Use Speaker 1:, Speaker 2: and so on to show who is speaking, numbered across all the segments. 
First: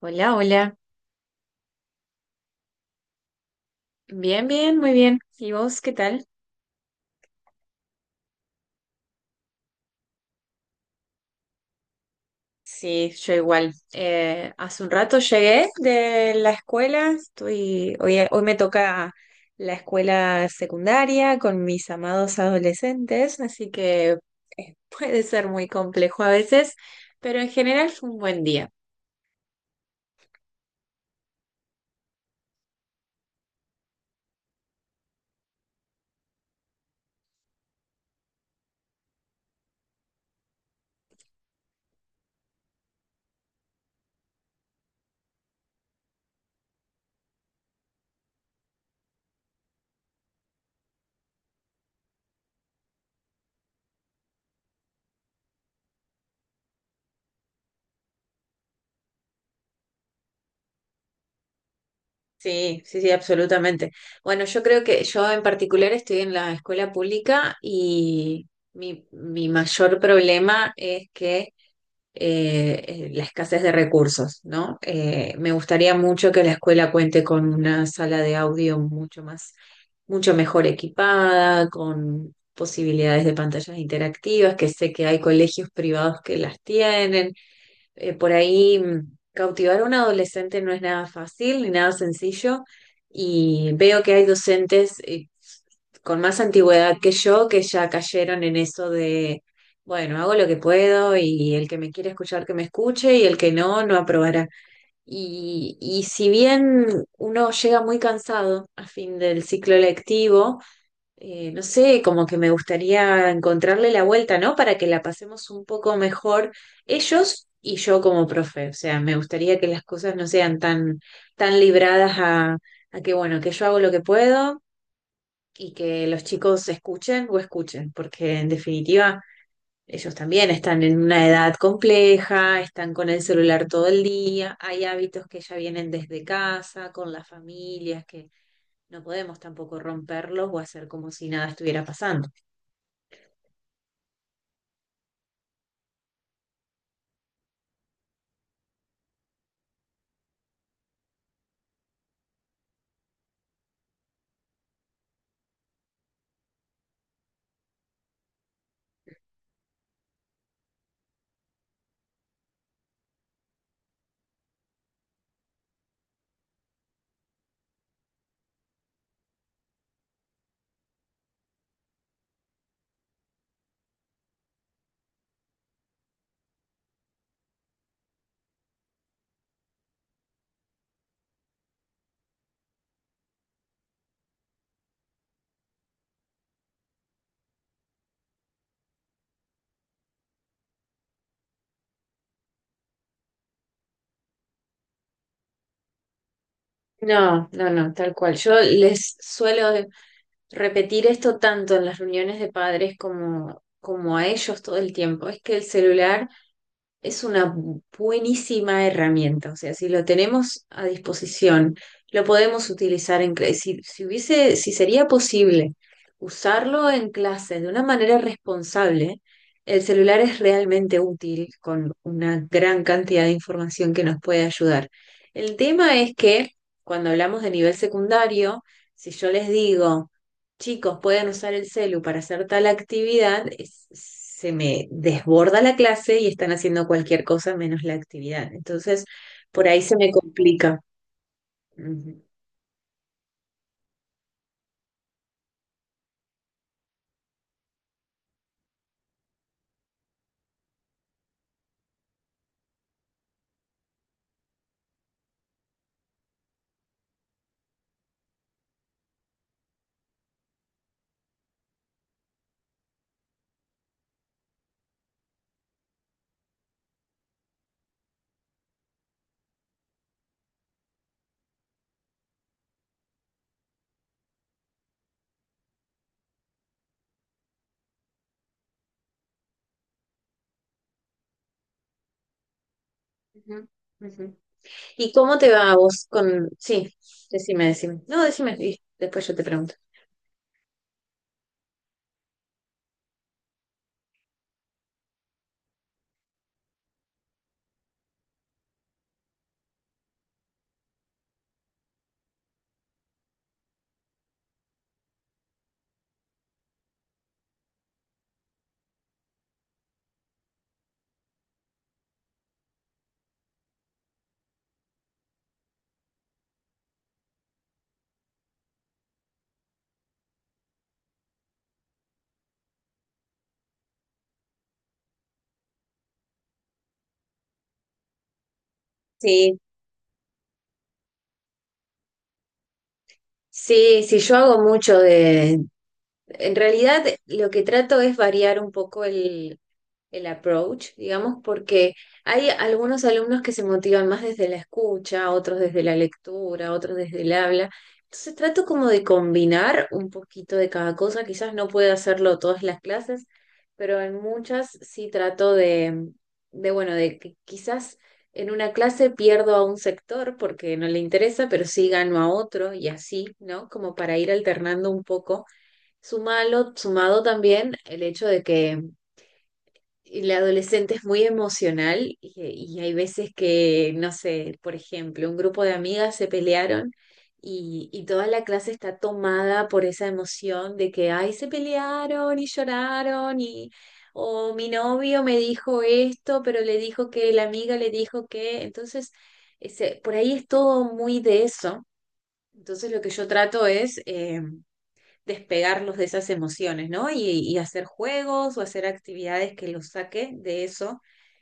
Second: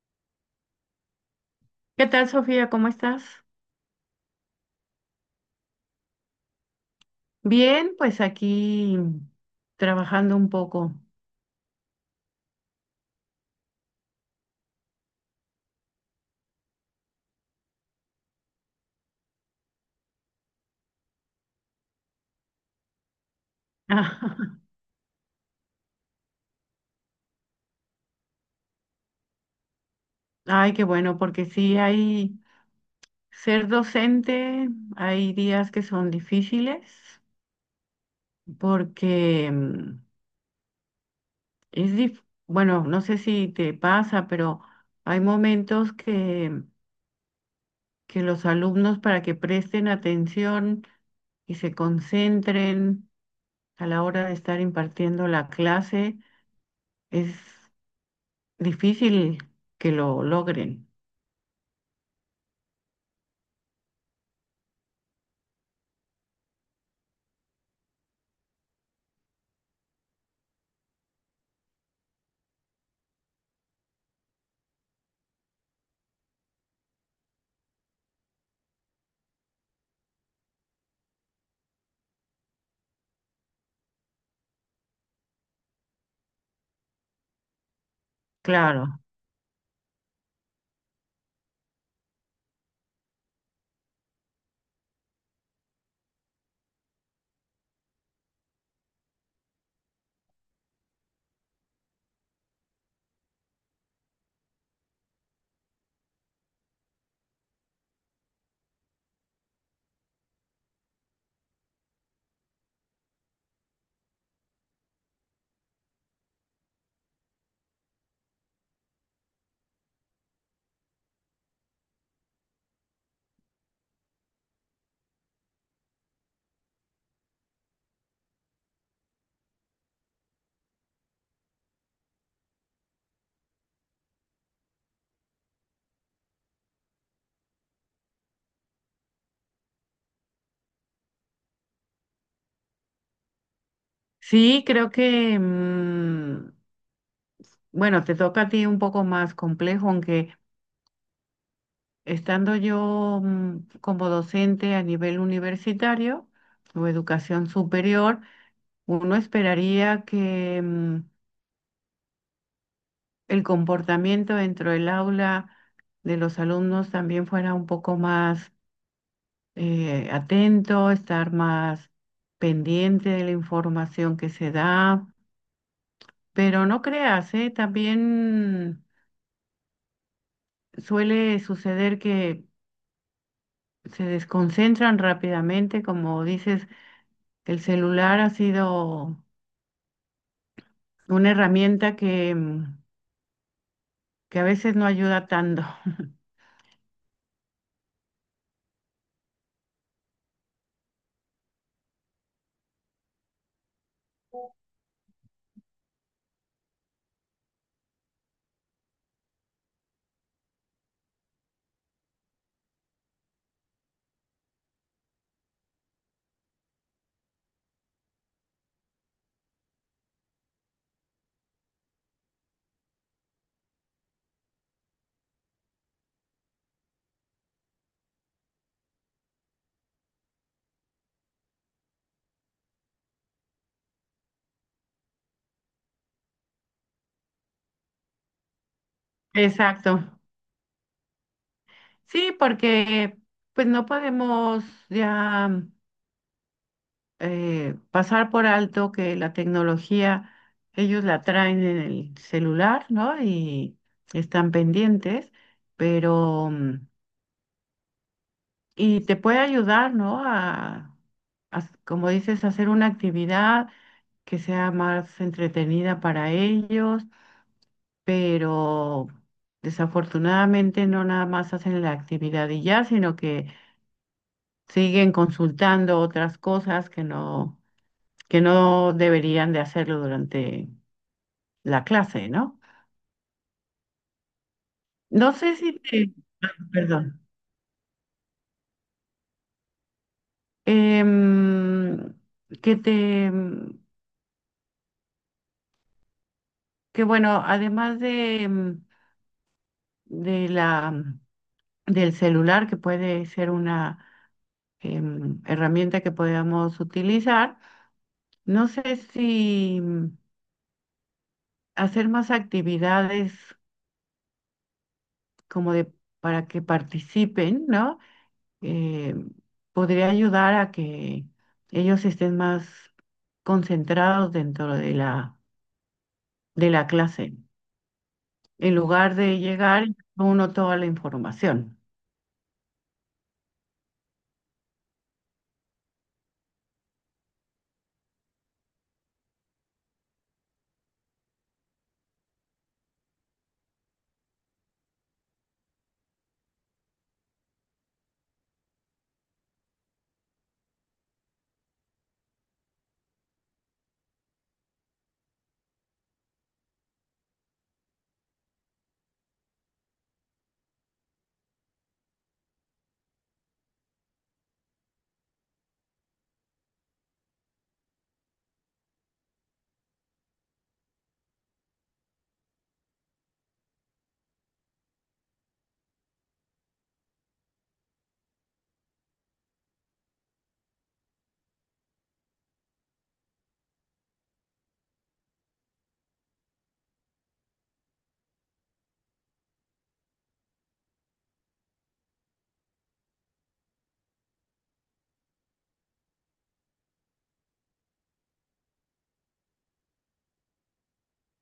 Speaker 1: Hola, hola.
Speaker 2: ¿Qué tal, Sofía? ¿Cómo estás?
Speaker 1: Bien, bien, muy bien. ¿Y vos qué tal?
Speaker 2: Bien, pues aquí trabajando un poco.
Speaker 1: Sí, yo igual. Hace un rato llegué de la escuela. Estoy, hoy me toca la escuela secundaria con mis amados adolescentes, así que puede ser muy complejo a veces, pero en general fue un buen día.
Speaker 2: Ay, qué bueno, porque sí hay ser docente, hay días que son difíciles, porque es dif- bueno, no sé si te pasa, pero hay momentos que los alumnos para que presten atención y se concentren a la hora de estar impartiendo la clase es difícil que lo logren,
Speaker 1: Sí, sí, sí, absolutamente. Bueno, yo creo que yo en particular estoy en la escuela pública y mi mayor problema es que la escasez de recursos, ¿no? Me gustaría mucho que la escuela cuente con una sala de audio mucho más, mucho mejor equipada, con posibilidades de pantallas interactivas, que sé que hay colegios privados que las tienen por ahí
Speaker 2: claro.
Speaker 1: cautivar a un adolescente no es nada fácil ni nada sencillo. Y veo que hay docentes con más antigüedad que yo que ya cayeron en eso de, bueno, hago lo que puedo y el que me quiere escuchar que me escuche y el que no, no aprobará. Y si bien uno llega muy cansado a fin del ciclo lectivo, no sé, como que me gustaría encontrarle la vuelta, ¿no? Para que la pasemos un poco mejor ellos y yo como profe. O sea, me gustaría que las cosas no sean tan, tan libradas a que, bueno, que yo hago lo que puedo y que los chicos escuchen o escuchen, porque en definitiva ellos también están en una edad compleja, están con el celular todo el día, hay hábitos que ya vienen desde casa, con las familias, que no podemos tampoco romperlos o hacer como si nada estuviera pasando.
Speaker 2: Sí, creo que, bueno, te toca a ti un poco más complejo, aunque estando yo como docente a nivel universitario o educación superior, uno esperaría que el comportamiento dentro del aula de los alumnos también fuera un poco más atento, estar más pendiente de la información que se da. Pero no creas, ¿eh? También suele suceder que se desconcentran rápidamente, como dices, el celular ha sido una herramienta que a veces no ayuda tanto.
Speaker 1: No, no, no, tal cual. Yo les suelo repetir esto tanto en las reuniones de padres como, como a ellos todo el tiempo. Es que el celular es una buenísima herramienta, o sea, si lo tenemos a disposición, lo podemos utilizar en clase. Si, si hubiese, si sería posible usarlo en clase de una manera responsable, el celular es realmente útil con una gran cantidad de información que nos puede ayudar. El tema es que cuando hablamos de nivel secundario, si yo les digo, chicos pueden usar el celu para hacer tal actividad, es- se me desborda la clase y están haciendo cualquier cosa menos la actividad. Entonces, por ahí se
Speaker 2: Exacto.
Speaker 1: me complica. Ujú,
Speaker 2: Sí, porque pues no podemos ya pasar por alto que la tecnología, ellos la traen en el celular, ¿no? Y están pendientes, pero y te puede ayudar, ¿no? Como dices, hacer una actividad que sea más entretenida para ellos, pero desafortunadamente no nada más hacen la actividad y ya, sino que siguen consultando otras cosas que no deberían de hacerlo durante la clase, ¿no?
Speaker 1: ujú, ujú. ¿Y
Speaker 2: No
Speaker 1: cómo te
Speaker 2: sé
Speaker 1: va
Speaker 2: si
Speaker 1: a vos
Speaker 2: te.
Speaker 1: con...?
Speaker 2: Ah,
Speaker 1: Sí,
Speaker 2: perdón.
Speaker 1: decime, decime. No, decime y después yo te pregunto.
Speaker 2: Em, que te... Que bueno, además de... em, de la, del celular, que puede ser una herramienta que podamos utilizar. No sé si hacer más actividades como de para que participen, ¿no? Eh, Podría ayudar a que ellos estén más concentrados dentro de la clase, en lugar de
Speaker 1: Sí,
Speaker 2: llegar uno toda la información.
Speaker 1: sí, sí, yo hago mucho de, en realidad, lo que trato es variar un poco el approach, digamos, porque hay algunos alumnos que se motivan más desde la escucha, otros desde la lectura, otros desde el habla. Entonces trato como de combinar un poquito de cada cosa. Quizás no pueda hacerlo todas las clases, pero en muchas sí trato de bueno, de que quizás en una clase pierdo a un sector porque no le interesa, pero sí gano a otro y así, ¿no? Como para ir alternando un poco. Sumalo, sumado también el hecho de que el adolescente es muy emocional y hay veces que, no sé, por ejemplo, un grupo de amigas se pelearon y toda la clase está tomada por esa emoción de que, ay, se pelearon y lloraron y, o mi novio me dijo esto, pero le dijo que la amiga le dijo que, entonces, ese- por ahí es todo muy de eso. Entonces, lo que yo trato es... despegarlos de esas emociones, ¿no? Y hacer juegos o hacer actividades que los saque de eso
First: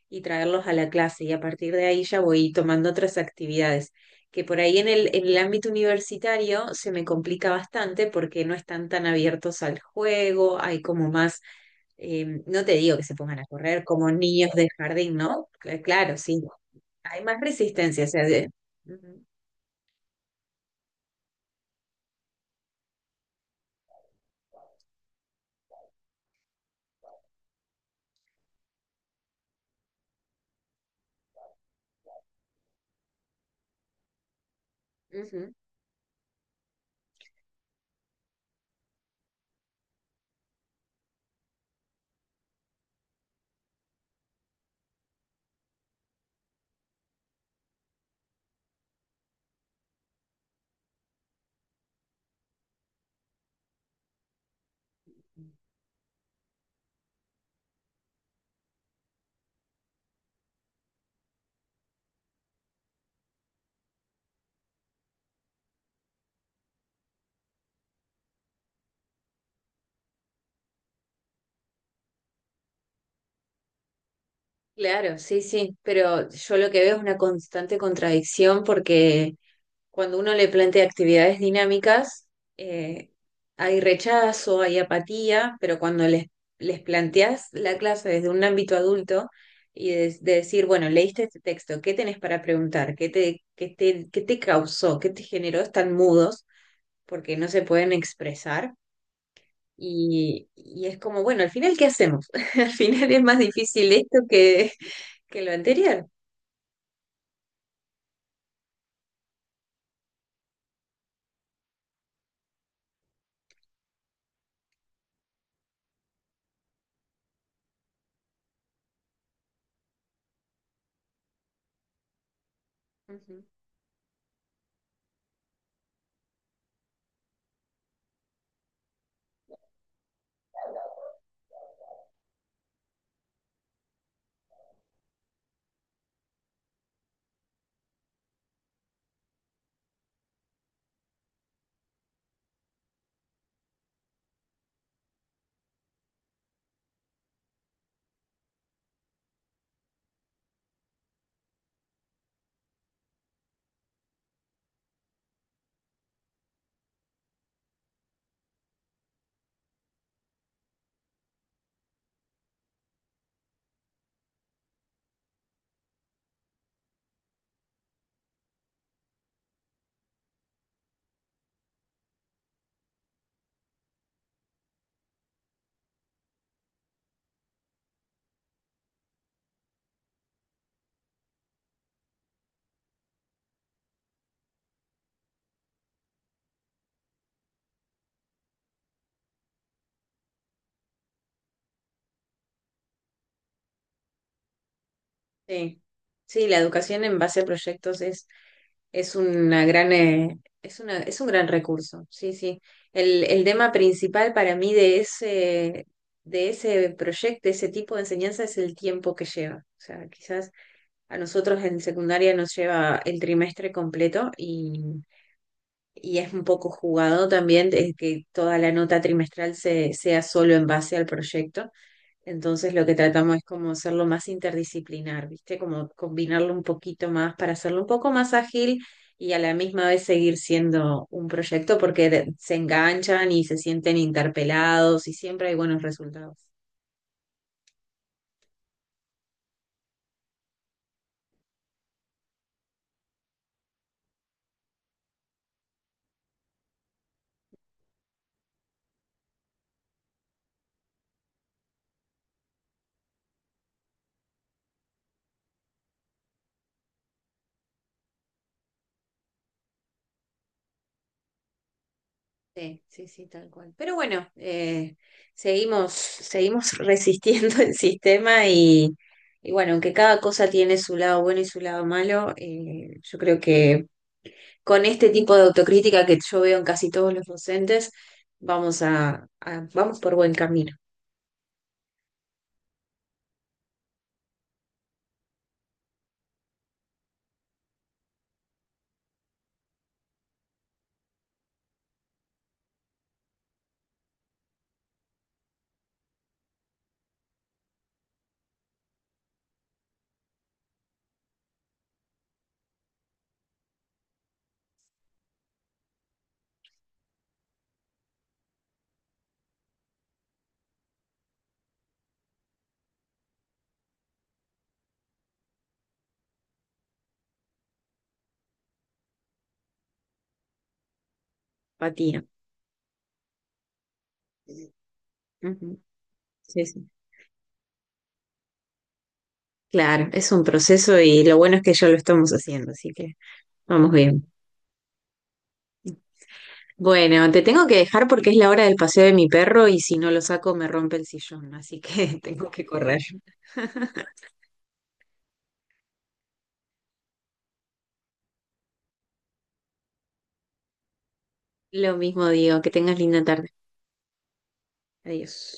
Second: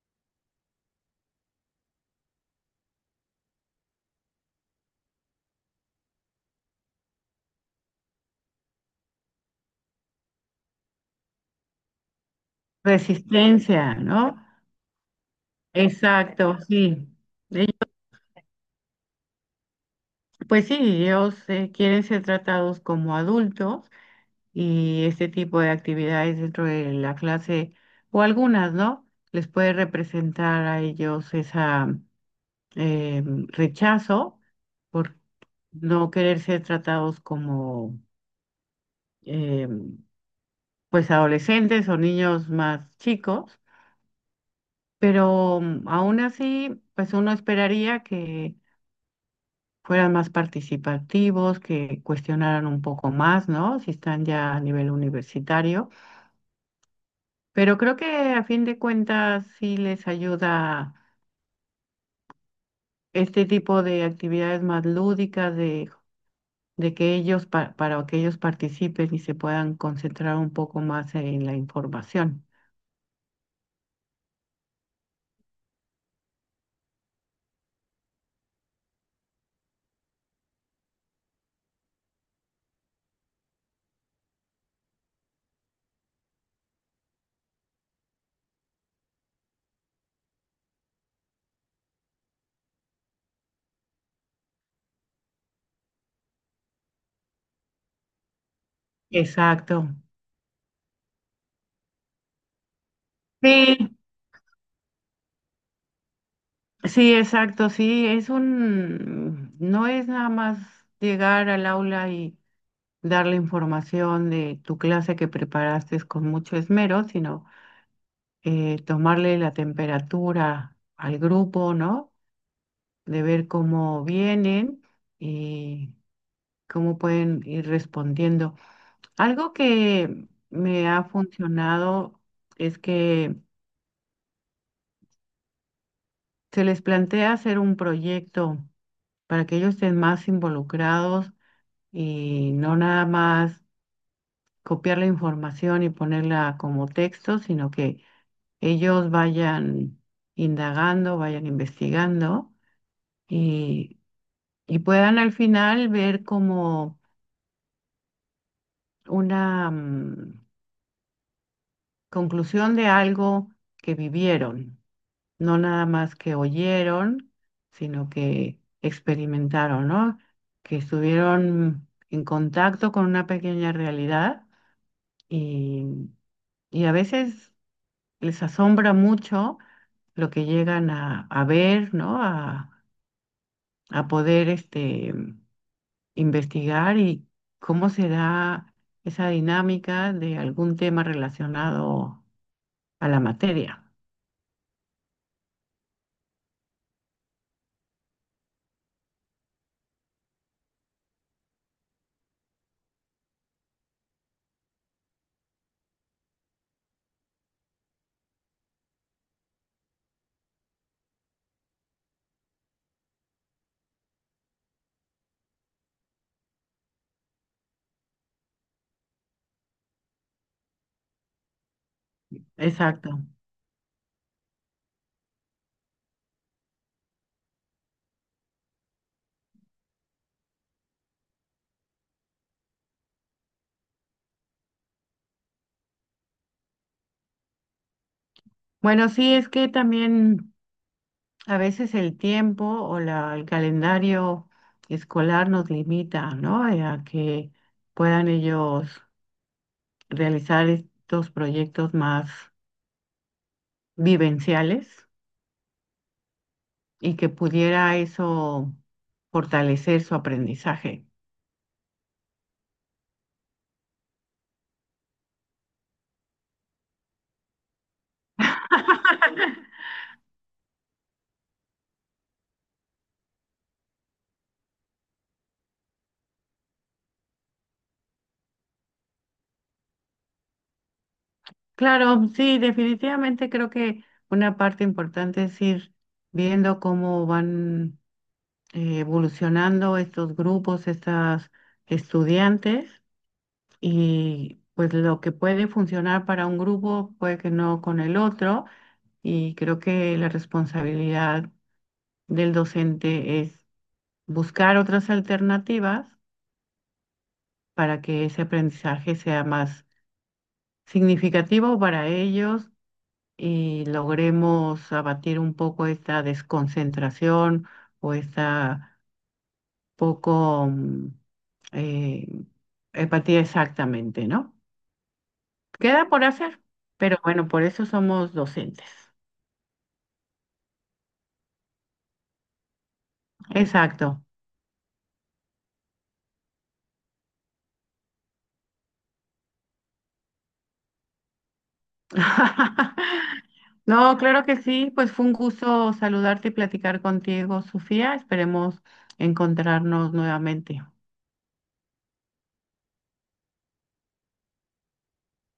Speaker 1: y traerlos a la clase. Y a partir de ahí ya voy tomando otras actividades, que por ahí en el ámbito universitario se me complica bastante porque no están tan abiertos al juego, hay como más, no te digo que se pongan a correr
Speaker 2: Resistencia,
Speaker 1: como
Speaker 2: ¿no?
Speaker 1: niños de jardín, ¿no? Claro, sí,
Speaker 2: Exacto, sí.
Speaker 1: hay más resistencia, o sea, de- Ujú,
Speaker 2: Pues sí, ellos quieren ser tratados como adultos y este tipo de actividades dentro de la clase, o algunas, ¿no? Les puede representar a ellos esa eh, rechazo por
Speaker 1: ujú.
Speaker 2: no querer ser tratados como eh, pues adolescentes o niños más chicos, pero aún así, pues uno esperaría que fueran más participativos, que cuestionaran un poco más, ¿no? Si están ya a nivel universitario. Pero creo que a fin de cuentas sí les ayuda este tipo de actividades más lúdicas, de que ellos, para que ellos participen y se puedan concentrar un poco más en la información.
Speaker 1: Claro, sí, sí, pero yo lo que veo es una constante contradicción porque cuando uno le plantea actividades dinámicas, eh, hay rechazo, hay apatía, pero cuando les planteas la clase desde un ámbito adulto y de decir, bueno, leíste este texto, ¿qué tenés para preguntar? ¿Qué te, qué te, qué te causó? ¿Qué te generó? Están mudos porque no se pueden expresar.
Speaker 2: Exacto.
Speaker 1: Y es como, bueno, al final, ¿qué hacemos? Al final es más
Speaker 2: Sí,
Speaker 1: difícil esto que lo anterior.
Speaker 2: sí, exacto, sí, no es nada más llegar al aula y dar la información de tu clase que preparaste con mucho esmero, sino tomarle la temperatura al grupo, ¿no? De
Speaker 1: Ujú.
Speaker 2: ver cómo vienen y cómo pueden ir respondiendo. Algo que me ha funcionado es que se les plantea hacer un proyecto para que ellos estén más involucrados y no nada más copiar la información y ponerla como texto, sino que ellos vayan indagando, vayan investigando y, y puedan al final ver como una conclusión de algo que vivieron, no nada más que oyeron, sino que experimentaron, ¿no? Que estuvieron en contacto con una pequeña realidad y, y a veces les asombra mucho lo que llegan a ver, ¿no? A poder investigar y cómo se da esa dinámica de algún tema relacionado a la materia.
Speaker 1: Sí, sí, la educación en base a proyectos es una gran, es una, es un gran recurso. Sí, sí. El tema principal para mí de ese proyecto, de ese tipo de enseñanza, es el tiempo que lleva. O sea, quizás a nosotros en secundaria nos lleva el trimestre completo y es un poco jugado también de que toda la nota trimestral se, sea solo en base al proyecto. Entonces lo que
Speaker 2: Exacto.
Speaker 1: tratamos es como hacerlo más interdisciplinar, ¿viste? Como combinarlo un poquito más para hacerlo un poco más ágil y a la misma vez seguir siendo un proyecto porque de- se enganchan y se sienten interpelados y siempre hay buenos resultados.
Speaker 2: Bueno, sí, es que también a veces el tiempo o el calendario escolar nos limita, ¿no? A que puedan ellos realizar estos proyectos más vivenciales y que pudiera eso fortalecer su aprendizaje.
Speaker 1: Sí, sí, sí, tal cual. Pero bueno, seguimos, seguimos resistiendo el sistema y bueno, aunque cada cosa tiene su lado bueno y su lado malo, yo creo que con este tipo de autocrítica que yo veo en casi todos los docentes, vamos a- vamos por buen camino.
Speaker 2: Claro, sí, definitivamente creo que una parte importante es ir viendo cómo van evolucionando estos grupos, estas estudiantes, y pues lo que puede funcionar para un grupo puede que no con el otro, y creo que la responsabilidad del docente es buscar otras alternativas para que ese aprendizaje sea más significativo para ellos y logremos abatir un poco esta desconcentración o esta poco
Speaker 1: Patina.
Speaker 2: eh, empatía exactamente, ¿no?
Speaker 1: Ujú,
Speaker 2: Queda por hacer,
Speaker 1: sí, sí.
Speaker 2: pero bueno, por eso somos docentes.
Speaker 1: Claro, es un proceso y lo bueno es que ya lo estamos haciendo, así que vamos
Speaker 2: Exacto.
Speaker 1: bien. Bueno, te tengo que dejar porque es la hora del paseo de mi perro y si no lo saco me rompe el sillón, así que tengo que correr.
Speaker 2: No, claro que sí, pues fue un gusto saludarte y platicar contigo, Sofía. Esperemos encontrarnos nuevamente.
Speaker 1: Lo mismo digo, que tengas linda tarde. Adiós.